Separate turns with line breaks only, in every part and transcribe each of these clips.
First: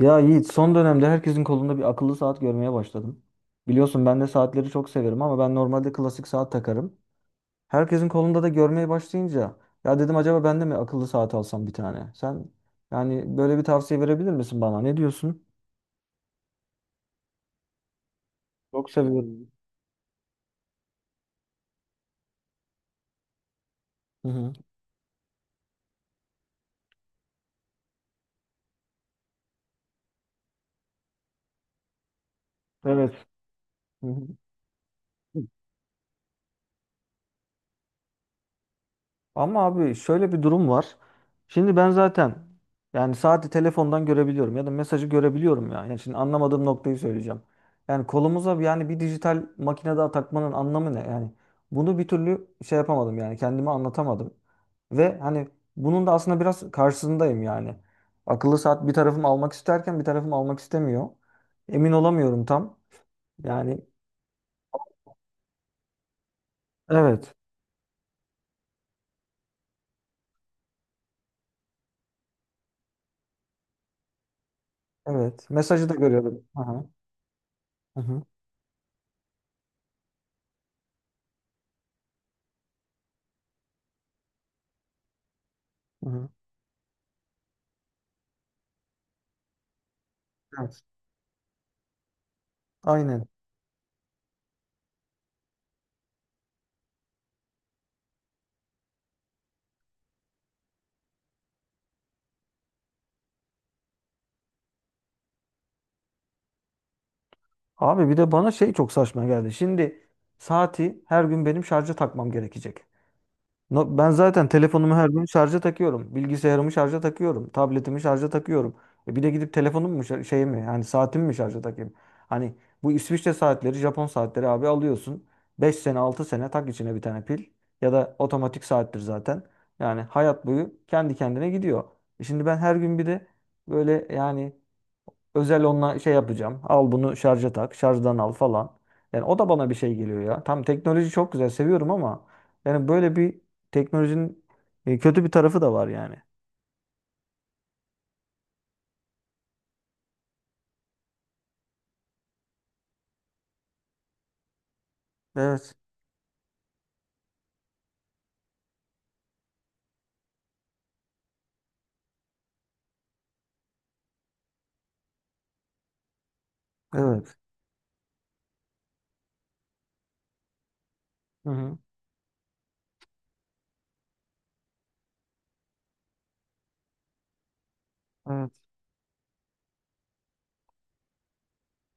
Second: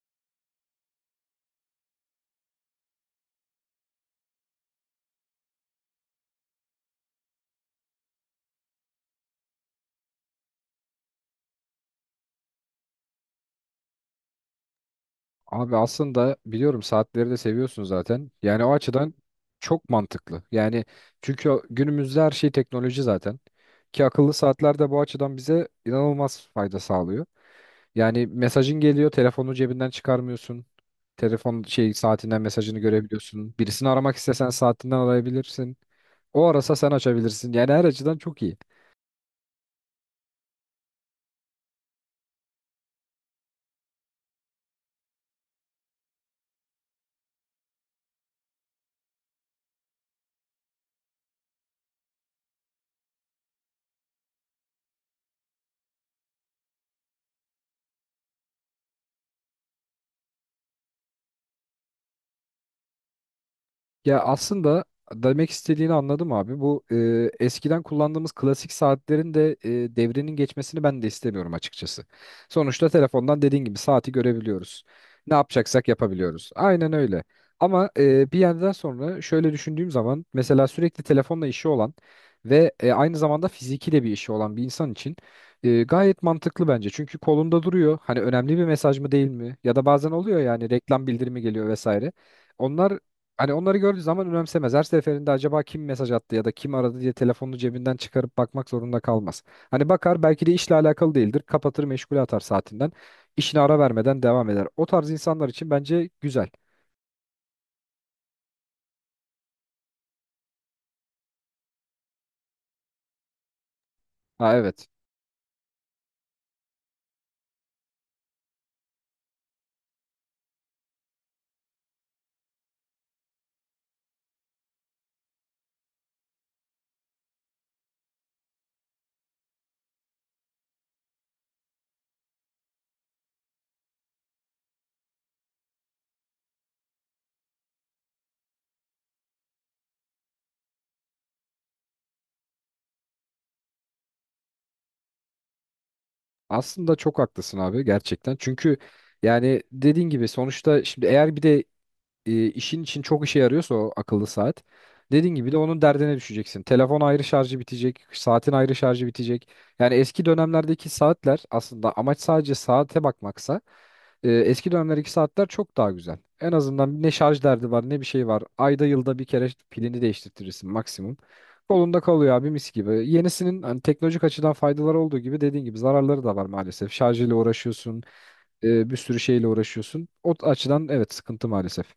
Ya Yiğit, son dönemde herkesin kolunda bir akıllı saat görmeye başladım. Biliyorsun ben de saatleri çok severim ama ben normalde klasik saat takarım. Herkesin kolunda da görmeye başlayınca ya dedim acaba ben de mi akıllı saat alsam bir tane? Sen yani böyle bir tavsiye verebilir misin bana? Ne diyorsun?
Abi aslında biliyorum saatleri de seviyorsun zaten. Yani o
Çok
açıdan
seviyorum.
çok mantıklı. Yani çünkü günümüzde her şey teknoloji zaten. Ki
Hı
akıllı
hı.
saatler de bu açıdan bize inanılmaz fayda sağlıyor. Yani mesajın geliyor, telefonu cebinden çıkarmıyorsun. Telefon şey saatinden mesajını
Evet.
görebiliyorsun. Birisini
Hı
aramak
hı.
istesen saatinden arayabilirsin. O arasa sen açabilirsin. Yani her açıdan çok iyi.
Ama abi şöyle bir durum var. Şimdi ben zaten yani saati telefondan görebiliyorum ya da mesajı görebiliyorum ya. Yani şimdi anlamadığım noktayı söyleyeceğim. Yani kolumuza yani bir dijital makine daha takmanın anlamı ne? Yani bunu bir türlü şey yapamadım yani kendime anlatamadım. Ve hani bunun da aslında biraz karşısındayım yani. Akıllı saat bir tarafım almak isterken bir tarafım almak istemiyor. Emin olamıyorum tam. Yani
Ya aslında demek istediğini anladım abi. Bu
evet,
eskiden kullandığımız klasik saatlerin de devrinin geçmesini ben de istemiyorum açıkçası. Sonuçta telefondan dediğin gibi saati görebiliyoruz. Ne
evet.
yapacaksak
Mesajı da görüyorum.
yapabiliyoruz.
Aha.
Aynen öyle. Ama
Hı hı.
bir yerden sonra şöyle düşündüğüm zaman mesela sürekli telefonla işi olan ve aynı zamanda fiziki de bir işi olan bir insan için
Hı
gayet
hı.
mantıklı bence. Çünkü kolunda duruyor. Hani önemli bir mesaj mı değil mi? Ya da bazen oluyor yani
Evet.
reklam bildirimi geliyor vesaire. Onlar
Aynen.
Hani onları gördüğü zaman önemsemez. Her seferinde acaba kim mesaj attı ya da kim aradı diye telefonunu cebinden çıkarıp bakmak zorunda kalmaz. Hani bakar belki de işle alakalı değildir. Kapatır meşgule atar saatinden. İşine ara vermeden devam eder. O tarz insanlar için bence güzel.
Abi bir de bana şey çok saçma geldi. Şimdi saati her gün benim şarja takmam gerekecek. Ben zaten
Ha, evet.
telefonumu her gün şarja takıyorum. Bilgisayarımı şarja takıyorum. Tabletimi şarja takıyorum. E bir de gidip telefonumu mu şey mi yani saatimi mi şarja takayım? Hani bu İsviçre saatleri, Japon saatleri abi alıyorsun. 5 sene 6 sene tak içine bir tane pil. Ya da otomatik saattir zaten. Yani hayat boyu kendi kendine gidiyor. E şimdi ben her gün bir de böyle yani özel onunla şey yapacağım. Al bunu şarja tak. Şarjdan al falan. Yani o da bana bir şey geliyor ya. Tam teknoloji çok güzel seviyorum ama yani böyle bir teknolojinin kötü bir tarafı da var yani.
Aslında çok haklısın abi gerçekten. Çünkü yani dediğin gibi sonuçta şimdi eğer bir de işin için çok işe yarıyorsa o akıllı saat. Dediğin gibi de
Evet.
onun derdine düşeceksin. Telefon ayrı şarjı bitecek, saatin ayrı şarjı bitecek. Yani eski dönemlerdeki saatler aslında amaç sadece saate bakmaksa eski dönemlerdeki saatler çok daha güzel. En azından ne
Evet.
şarj derdi var ne bir şey var. Ayda yılda bir kere pilini değiştirtirsin maksimum.
Hı
Kolunda kalıyor abi, mis gibi. Yenisinin hani teknolojik açıdan faydaları olduğu gibi dediğin gibi zararları da var maalesef. Şarjıyla uğraşıyorsun,
hı.
bir sürü şeyle uğraşıyorsun. O açıdan evet, sıkıntı maalesef.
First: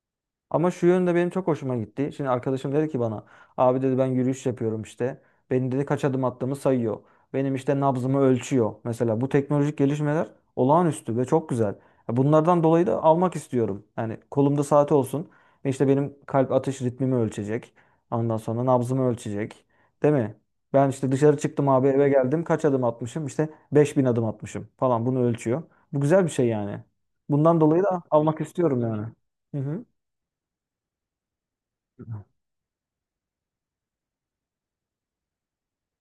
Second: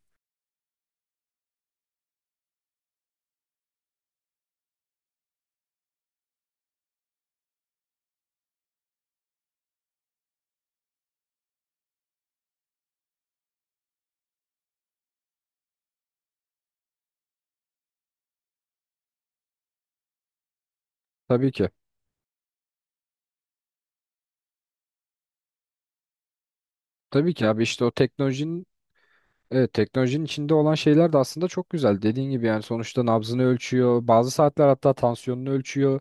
Ama şu yönde benim çok hoşuma gitti. Şimdi arkadaşım dedi ki bana abi dedi ben yürüyüş yapıyorum işte. Benim dedi kaç adım attığımı sayıyor. Benim işte nabzımı ölçüyor. Mesela bu teknolojik gelişmeler olağanüstü ve çok güzel. Ya bunlardan dolayı da almak istiyorum. Yani kolumda saati olsun ve işte benim kalp atış ritmimi ölçecek. Ondan sonra nabzımı ölçecek. Değil mi? Ben işte dışarı
Tabii
çıktım
ki.
abi, eve geldim, kaç adım atmışım? İşte 5.000 adım atmışım falan, bunu ölçüyor. Bu güzel bir şey yani.
Tabii ki
Bundan
abi,
dolayı
işte o
da almak
teknolojinin
istiyorum yani. Hı
evet,
hı.
teknolojinin içinde olan şeyler de aslında çok güzel. Dediğin gibi yani sonuçta nabzını ölçüyor. Bazı saatler hatta tansiyonunu ölçüyor.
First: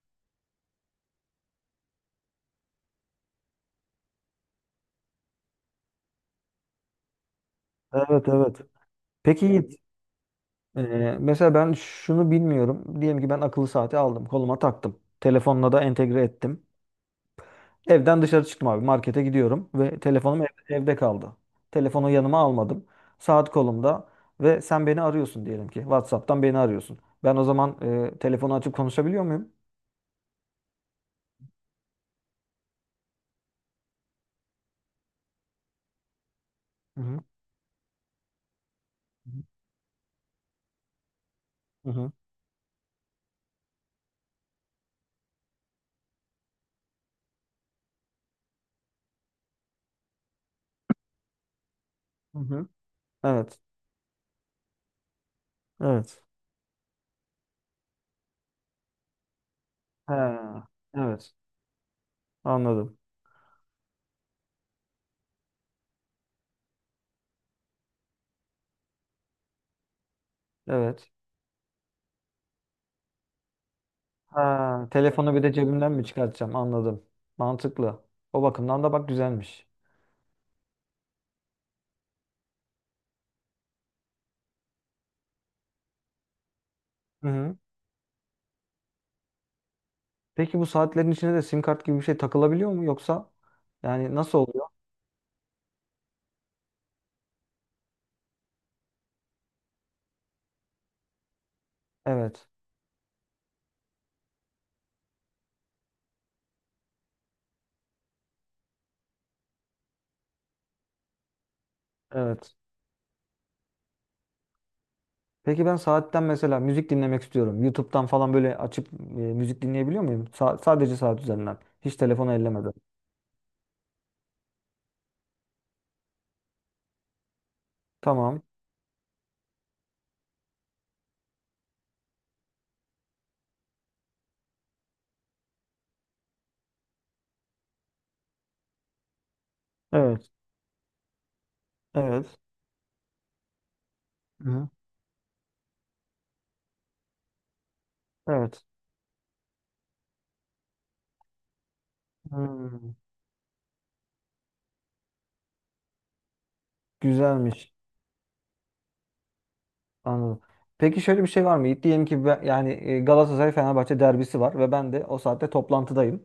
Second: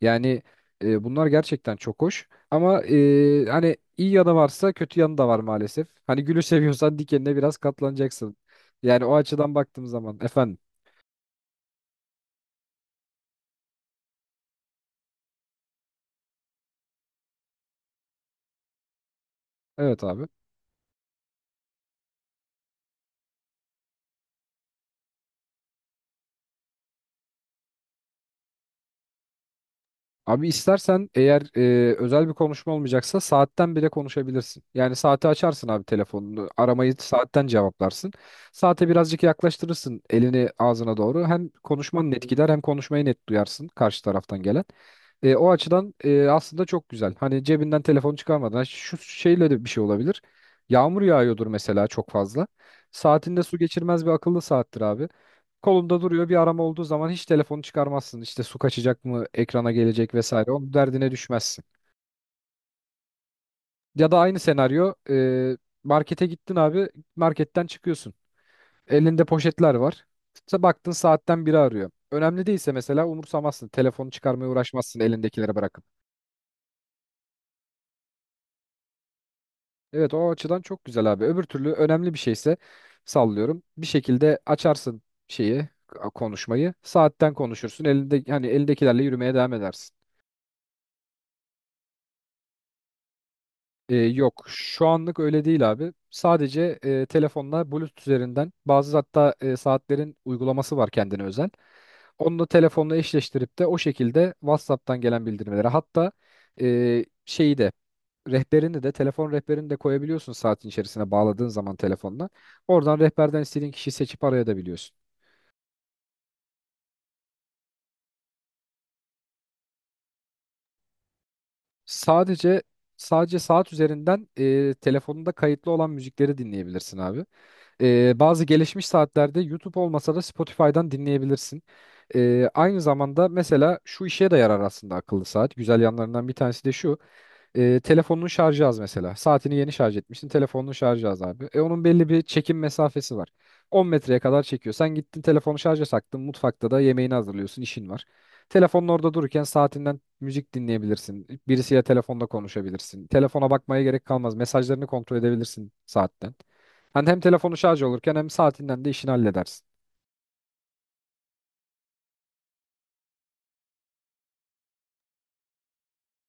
Yani bunlar gerçekten çok hoş. Ama hani iyi yanı varsa kötü yanı da var maalesef. Hani gülü seviyorsan dikenine biraz
Evet
katlanacaksın.
evet.
Yani o
Peki
açıdan
Yiğit,
baktığım zaman efendim.
e, mesela ben şunu bilmiyorum. Diyelim ki ben akıllı saati aldım, koluma taktım. Telefonla da entegre ettim. Evden dışarı çıktım abi, markete gidiyorum ve
Evet abi.
telefonum evde kaldı. Telefonu yanıma almadım. Saat kolumda ve sen beni arıyorsun diyelim ki. WhatsApp'tan beni arıyorsun. Ben o zaman telefonu açıp konuşabiliyor muyum?
Abi istersen eğer özel bir konuşma olmayacaksa saatten bile konuşabilirsin. Yani saati açarsın abi, telefonunu. Aramayı
Hı hı.
saatten cevaplarsın. Saate birazcık yaklaştırırsın elini ağzına doğru. Hem
Hı
konuşman
hı.
net gider hem konuşmayı net duyarsın karşı taraftan gelen. O açıdan aslında çok güzel. Hani cebinden telefonu çıkarmadan. Ha, şu şeyle de bir şey olabilir. Yağmur yağıyordur mesela çok
Hı
fazla.
hı.
Saatinde su
Evet.
geçirmez bir akıllı saattir abi, kolunda
Evet.
duruyor. Bir arama olduğu zaman hiç telefonu çıkarmazsın. İşte su kaçacak mı, ekrana
He,
gelecek vesaire. Onun derdine
evet.
düşmezsin.
Anladım.
Ya da aynı senaryo, markete gittin abi, marketten çıkıyorsun. Elinde poşetler var. Baktın
Evet.
saatten biri arıyor. Önemli değilse mesela umursamazsın. Telefonu çıkarmaya
Ha,
uğraşmazsın
telefonu bir
elindekileri
de
bırakıp.
cebimden mi çıkartacağım? Anladım. Mantıklı. O bakımdan da bak güzelmiş.
Evet, o açıdan çok güzel abi. Öbür türlü önemli bir şeyse sallıyorum, bir şekilde açarsın şeyi, konuşmayı.
Hı
Saatten
hı.
konuşursun. Elinde hani elindekilerle yürümeye devam edersin.
Peki bu saatlerin içine de sim kart gibi bir şey takılabiliyor mu, yoksa
Ee,
yani nasıl
yok
oluyor?
şu anlık öyle değil abi. Sadece telefonla Bluetooth üzerinden bazı, hatta saatlerin uygulaması var kendine özel. Onu da
Evet.
telefonla eşleştirip de o şekilde WhatsApp'tan gelen bildirimleri, hatta şeyi de, rehberini de, telefon rehberini de koyabiliyorsun saatin içerisine bağladığın zaman telefonla.
Evet.
Oradan rehberden istediğin kişiyi seçip arayabiliyorsun.
Peki ben saatten mesela müzik dinlemek istiyorum. YouTube'dan falan böyle açıp müzik dinleyebiliyor muyum? Sadece saat üzerinden. Hiç telefonu
Sadece
ellemeden.
sadece saat üzerinden telefonunda kayıtlı olan müzikleri dinleyebilirsin abi. Bazı
Tamam.
gelişmiş saatlerde YouTube olmasa da Spotify'dan dinleyebilirsin. Aynı zamanda mesela şu işe de yarar aslında akıllı saat. Güzel yanlarından bir tanesi de şu: telefonun şarjı az mesela. Saatini yeni şarj etmişsin.
Evet.
Telefonun şarjı az abi. Onun belli bir
Evet.
çekim mesafesi var. 10 metreye kadar
Hı.
çekiyor. Sen gittin telefonu şarja taktın. Mutfakta da yemeğini hazırlıyorsun, işin var.
Evet.
Telefonun orada dururken saatinden müzik dinleyebilirsin. Birisiyle telefonda
Hmm.
konuşabilirsin. Telefona bakmaya gerek kalmaz. Mesajlarını kontrol edebilirsin saatten. Hani hem telefonu
Güzelmiş.
şarj olurken hem saatinden de işini halledersin.
Anladım. Peki şöyle bir şey var mı, Yiğit? Diyelim ki ben, yani Galatasaray Fenerbahçe derbisi var ve ben de o saatte toplantıdayım.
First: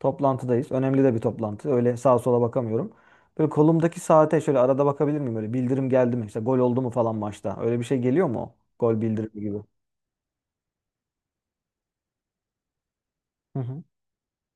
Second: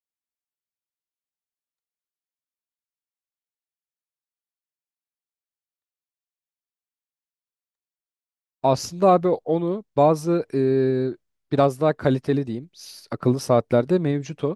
Toplantıdayız. Önemli de bir toplantı. Öyle sağa sola bakamıyorum. Böyle kolumdaki saate şöyle arada bakabilir miyim? Böyle bildirim geldi mi? İşte gol oldu mu falan maçta. Öyle bir şey geliyor mu, o? Gol
Aslında abi
bildirimi gibi.
onu bazı, biraz daha kaliteli diyeyim, akıllı
Hı hı.
saatlerde mevcut o.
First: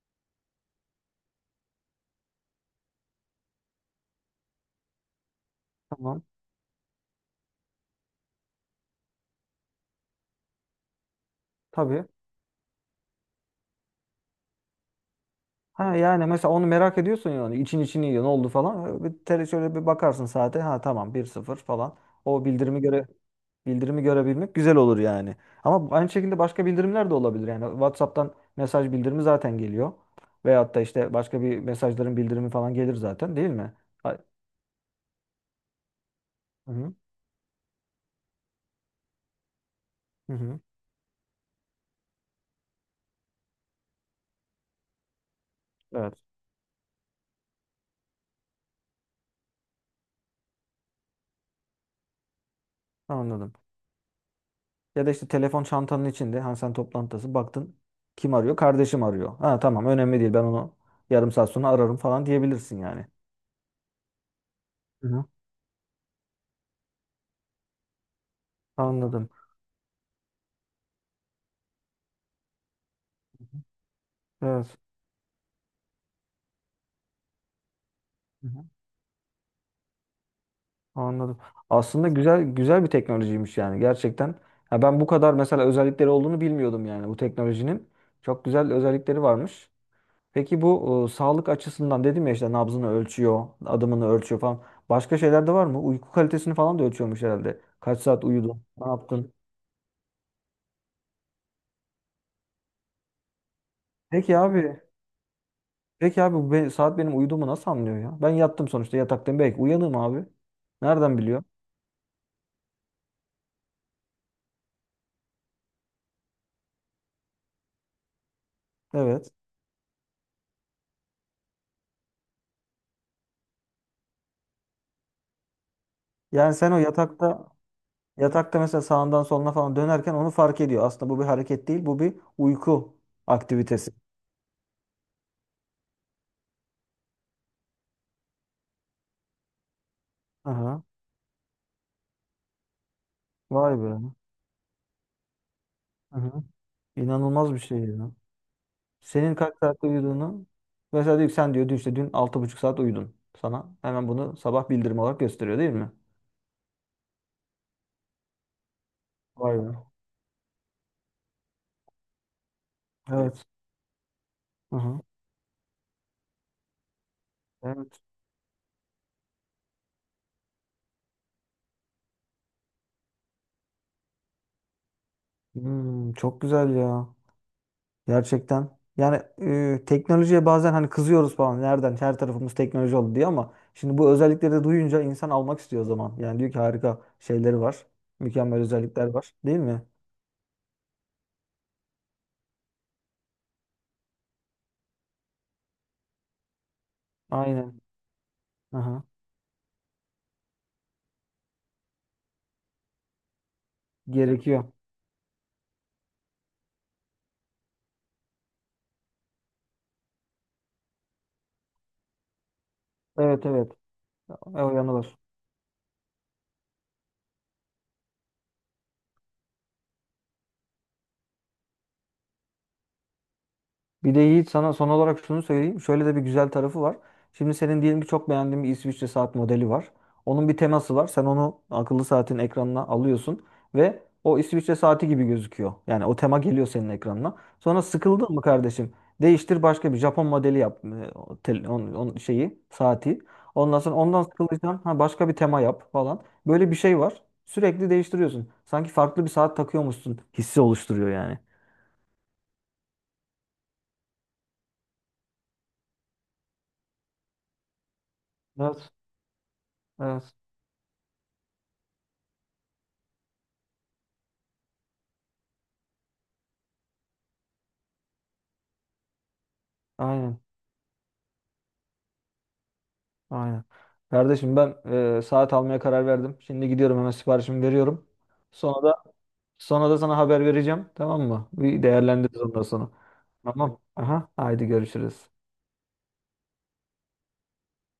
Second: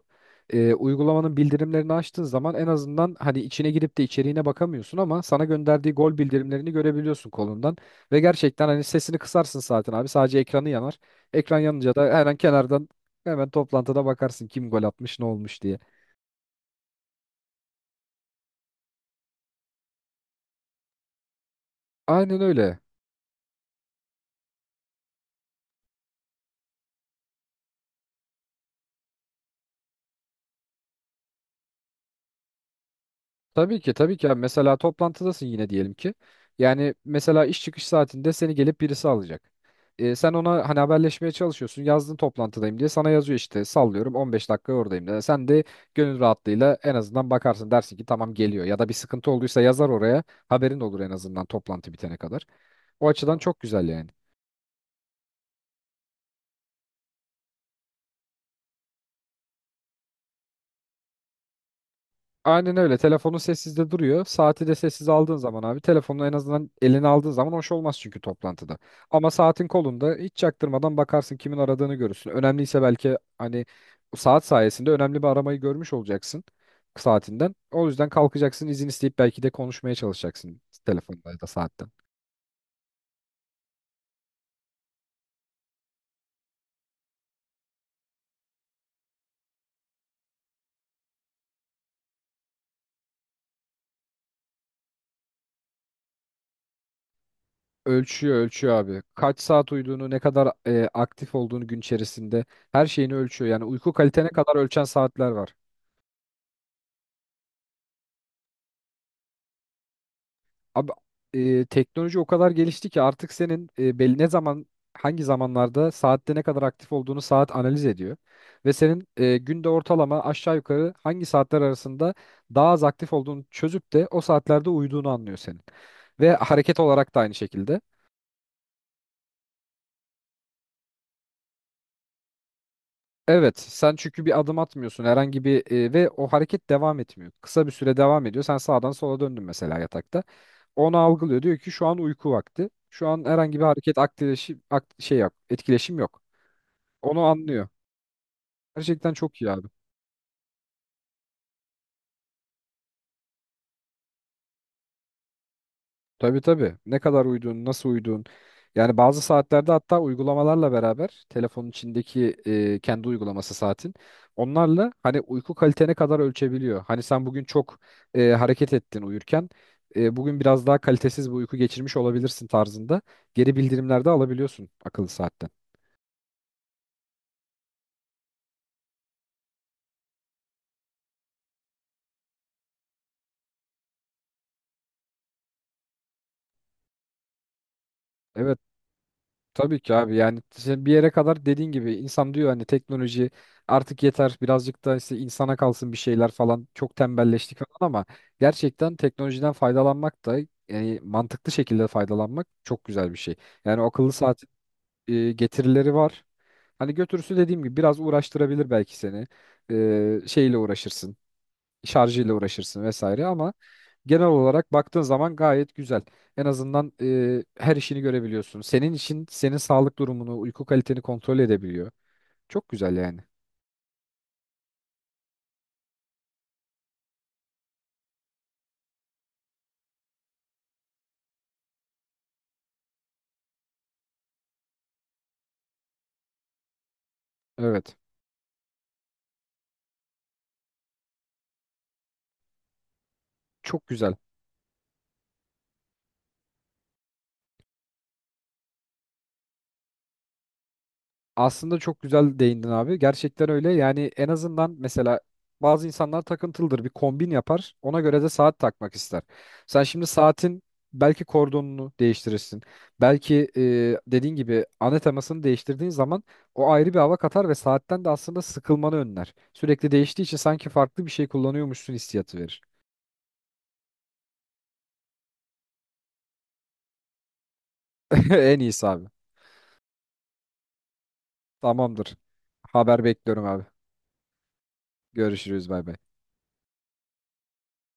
Uygulamanın bildirimlerini açtığın zaman en azından hani içine girip de içeriğine bakamıyorsun ama sana gönderdiği gol
Tamam.
bildirimlerini görebiliyorsun kolundan. Ve gerçekten hani sesini kısarsın zaten abi, sadece ekranı yanar. Ekran yanınca
Tabii.
da hemen kenardan, hemen toplantıda bakarsın kim gol atmış ne olmuş diye.
Ha yani mesela onu merak ediyorsun yani. İçin içini yiyor. Ne oldu falan. Öyle bir tele şöyle bir bakarsın saate. Ha tamam, 1-0 falan.
Aynen
O
öyle.
bildirimi göre Bildirimi görebilmek güzel olur yani. Ama aynı şekilde başka bildirimler de olabilir. Yani WhatsApp'tan mesaj bildirimi zaten geliyor. Veyahut da işte başka bir mesajların bildirimi falan gelir zaten, değil mi?
Tabii ki, tabii
Ay-
ki abi. Mesela toplantıdasın yine diyelim ki.
Hı hı.
Yani mesela iş çıkış saatinde seni gelip birisi alacak. E,
Hı
sen
hı.
ona hani haberleşmeye çalışıyorsun. Yazdın toplantıdayım diye, sana yazıyor işte sallıyorum 15 dakika oradayım diye. Sen de
Evet.
gönül rahatlığıyla en azından bakarsın, dersin ki tamam geliyor. Ya da bir sıkıntı olduysa yazar oraya, haberin olur en azından toplantı bitene kadar. O açıdan
Anladım.
çok güzel yani.
Ya da işte telefon çantanın içinde, hani sen toplantıdasın, baktın kim arıyor? Kardeşim arıyor. Ha tamam, önemli değil, ben onu yarım saat sonra ararım falan diyebilirsin
Aynen öyle.
yani.
Telefonun sessizde duruyor. Saati de
Hı
sessiz
hı.
aldığın zaman abi, telefonu en azından eline aldığın zaman hoş olmaz çünkü toplantıda.
Anladım.
Ama saatin kolunda hiç çaktırmadan bakarsın, kimin aradığını görürsün. Önemliyse belki hani saat
Evet.
sayesinde önemli bir aramayı görmüş olacaksın saatinden. O yüzden
Hı hı.
kalkacaksın izin isteyip belki de konuşmaya çalışacaksın telefonda
Anladım.
ya da saatten.
Aslında güzel güzel bir teknolojiymiş yani, gerçekten. Ha, ben bu kadar mesela özellikleri olduğunu bilmiyordum yani bu teknolojinin. Çok güzel özellikleri varmış. Peki bu sağlık açısından dedim ya, işte nabzını ölçüyor, adımını ölçüyor falan. Başka şeyler de var mı? Uyku kalitesini falan da ölçüyormuş herhalde. Kaç saat
Ölçüyor
uyudun?
ölçüyor
Ne
abi.
yaptın?
Kaç saat uyuduğunu, ne kadar aktif olduğunu gün içerisinde, her şeyini ölçüyor. Yani uyku kalitene
Peki
kadar
abi.
ölçen saatler var.
Peki abi, bu saat benim uyuduğumu nasıl anlıyor ya? Ben yattım sonuçta, yataktayım. Belki uyanığım abi.
Abi
Nereden biliyor?
teknoloji o kadar gelişti ki artık senin belli ne zaman, hangi zamanlarda saatte ne kadar aktif olduğunu saat analiz ediyor. Ve senin
Evet.
günde ortalama aşağı yukarı hangi saatler arasında daha az aktif olduğunu çözüp de o saatlerde uyuduğunu anlıyor senin. Ve
Yani sen o
hareket olarak da aynı
yatakta
şekilde.
Yatakta mesela sağından soluna falan dönerken onu fark ediyor. Aslında bu bir hareket değil, bu bir uyku
Evet,
aktivitesi.
sen çünkü bir adım atmıyorsun herhangi bir, ve o hareket devam etmiyor. Kısa bir süre devam ediyor. Sen sağdan sola döndün mesela yatakta,
Aha.
onu algılıyor. Diyor ki şu an uyku vakti. Şu an herhangi bir
Vay be.
hareket, aktileşim, ak- şey yap, etkileşim yok.
Aha.
Onu
İnanılmaz bir
anlıyor.
şey ya.
Gerçekten
Senin
çok iyi
kaç
abi.
saatte uyuduğunu mesela diyor ki sen diyor dün, işte dün 6,5 saat uyudun. Sana hemen bunu sabah bildirim olarak gösteriyor, değil mi?
Tabii tabii. Ne kadar uyuduğun, nasıl uyuduğun. Yani bazı
Vay
saatlerde
be.
hatta uygulamalarla beraber telefonun içindeki kendi
Evet.
uygulaması, saatin onlarla
Aha.
hani uyku kalitene kadar ölçebiliyor. Hani sen bugün çok
Evet.
hareket ettin uyurken, bugün biraz daha kalitesiz bir uyku geçirmiş olabilirsin tarzında geri bildirimlerde alabiliyorsun akıllı saatten.
Hmm, çok güzel ya. Gerçekten. Yani teknolojiye bazen hani kızıyoruz falan. Nereden? Her tarafımız teknoloji oldu diye, ama şimdi bu özellikleri de duyunca insan almak istiyor o zaman. Yani diyor ki harika şeyleri var. Mükemmel
Evet.
özellikler var, değil
Tabii
mi?
ki abi, yani işte bir yere kadar dediğin gibi insan diyor hani teknoloji artık yeter, birazcık da işte insana kalsın bir şeyler falan, çok tembelleştik
Aynen.
falan, ama gerçekten
Aha.
teknolojiden faydalanmak da, yani mantıklı şekilde faydalanmak çok güzel bir şey. Yani o akıllı saat
Gerekiyor.
getirileri var. Hani götürüsü dediğim gibi biraz uğraştırabilir belki seni. Şeyle uğraşırsın, şarjıyla uğraşırsın vesaire
Evet
ama
evet.
genel
E, o
olarak
yanı
baktığın
var.
zaman gayet güzel. En azından her işini görebiliyorsun. Senin için senin sağlık durumunu, uyku kaliteni kontrol edebiliyor. Çok güzel yani.
Bir de Yiğit, sana son olarak şunu söyleyeyim. Şöyle de bir güzel tarafı var. Şimdi senin diyelim ki çok beğendiğin bir İsviçre saat modeli var. Onun bir teması var. Sen onu akıllı saatin ekranına alıyorsun ve o İsviçre saati gibi gözüküyor. Yani o tema geliyor senin ekranına. Sonra
Evet.
sıkıldın mı, kardeşim? Değiştir, başka bir Japon modeli yap. On şeyi, saati. Ondan
Çok
sonra
güzel.
ondan sıkıldıysan ha, başka bir tema yap falan. Böyle bir şey var. Sürekli değiştiriyorsun. Sanki farklı bir saat takıyormuşsun hissi oluşturuyor yani.
Aslında çok güzel değindin abi. Gerçekten öyle. Yani en azından mesela bazı insanlar takıntılıdır. Bir kombin yapar, ona göre de saat
Evet,
takmak ister. Sen şimdi
evet.
saatin belki kordonunu değiştirirsin. Belki dediğin gibi ana temasını değiştirdiğin zaman o ayrı bir hava katar ve saatten de aslında sıkılmanı önler. Sürekli değiştiği için
Aynen.
sanki farklı bir şey kullanıyormuşsun hissiyatı verir.
Aynen. Kardeşim, ben saat almaya karar verdim. Şimdi gidiyorum, hemen siparişimi veriyorum.
En
Sonra
iyisi
da
abi.
sonra da sana haber vereceğim. Tamam mı? Bir
Tamamdır.
değerlendiririz ondan sonra.
Haber bekliyorum abi.
Tamam. Aha. Haydi görüşürüz.
Görüşürüz, bay bay.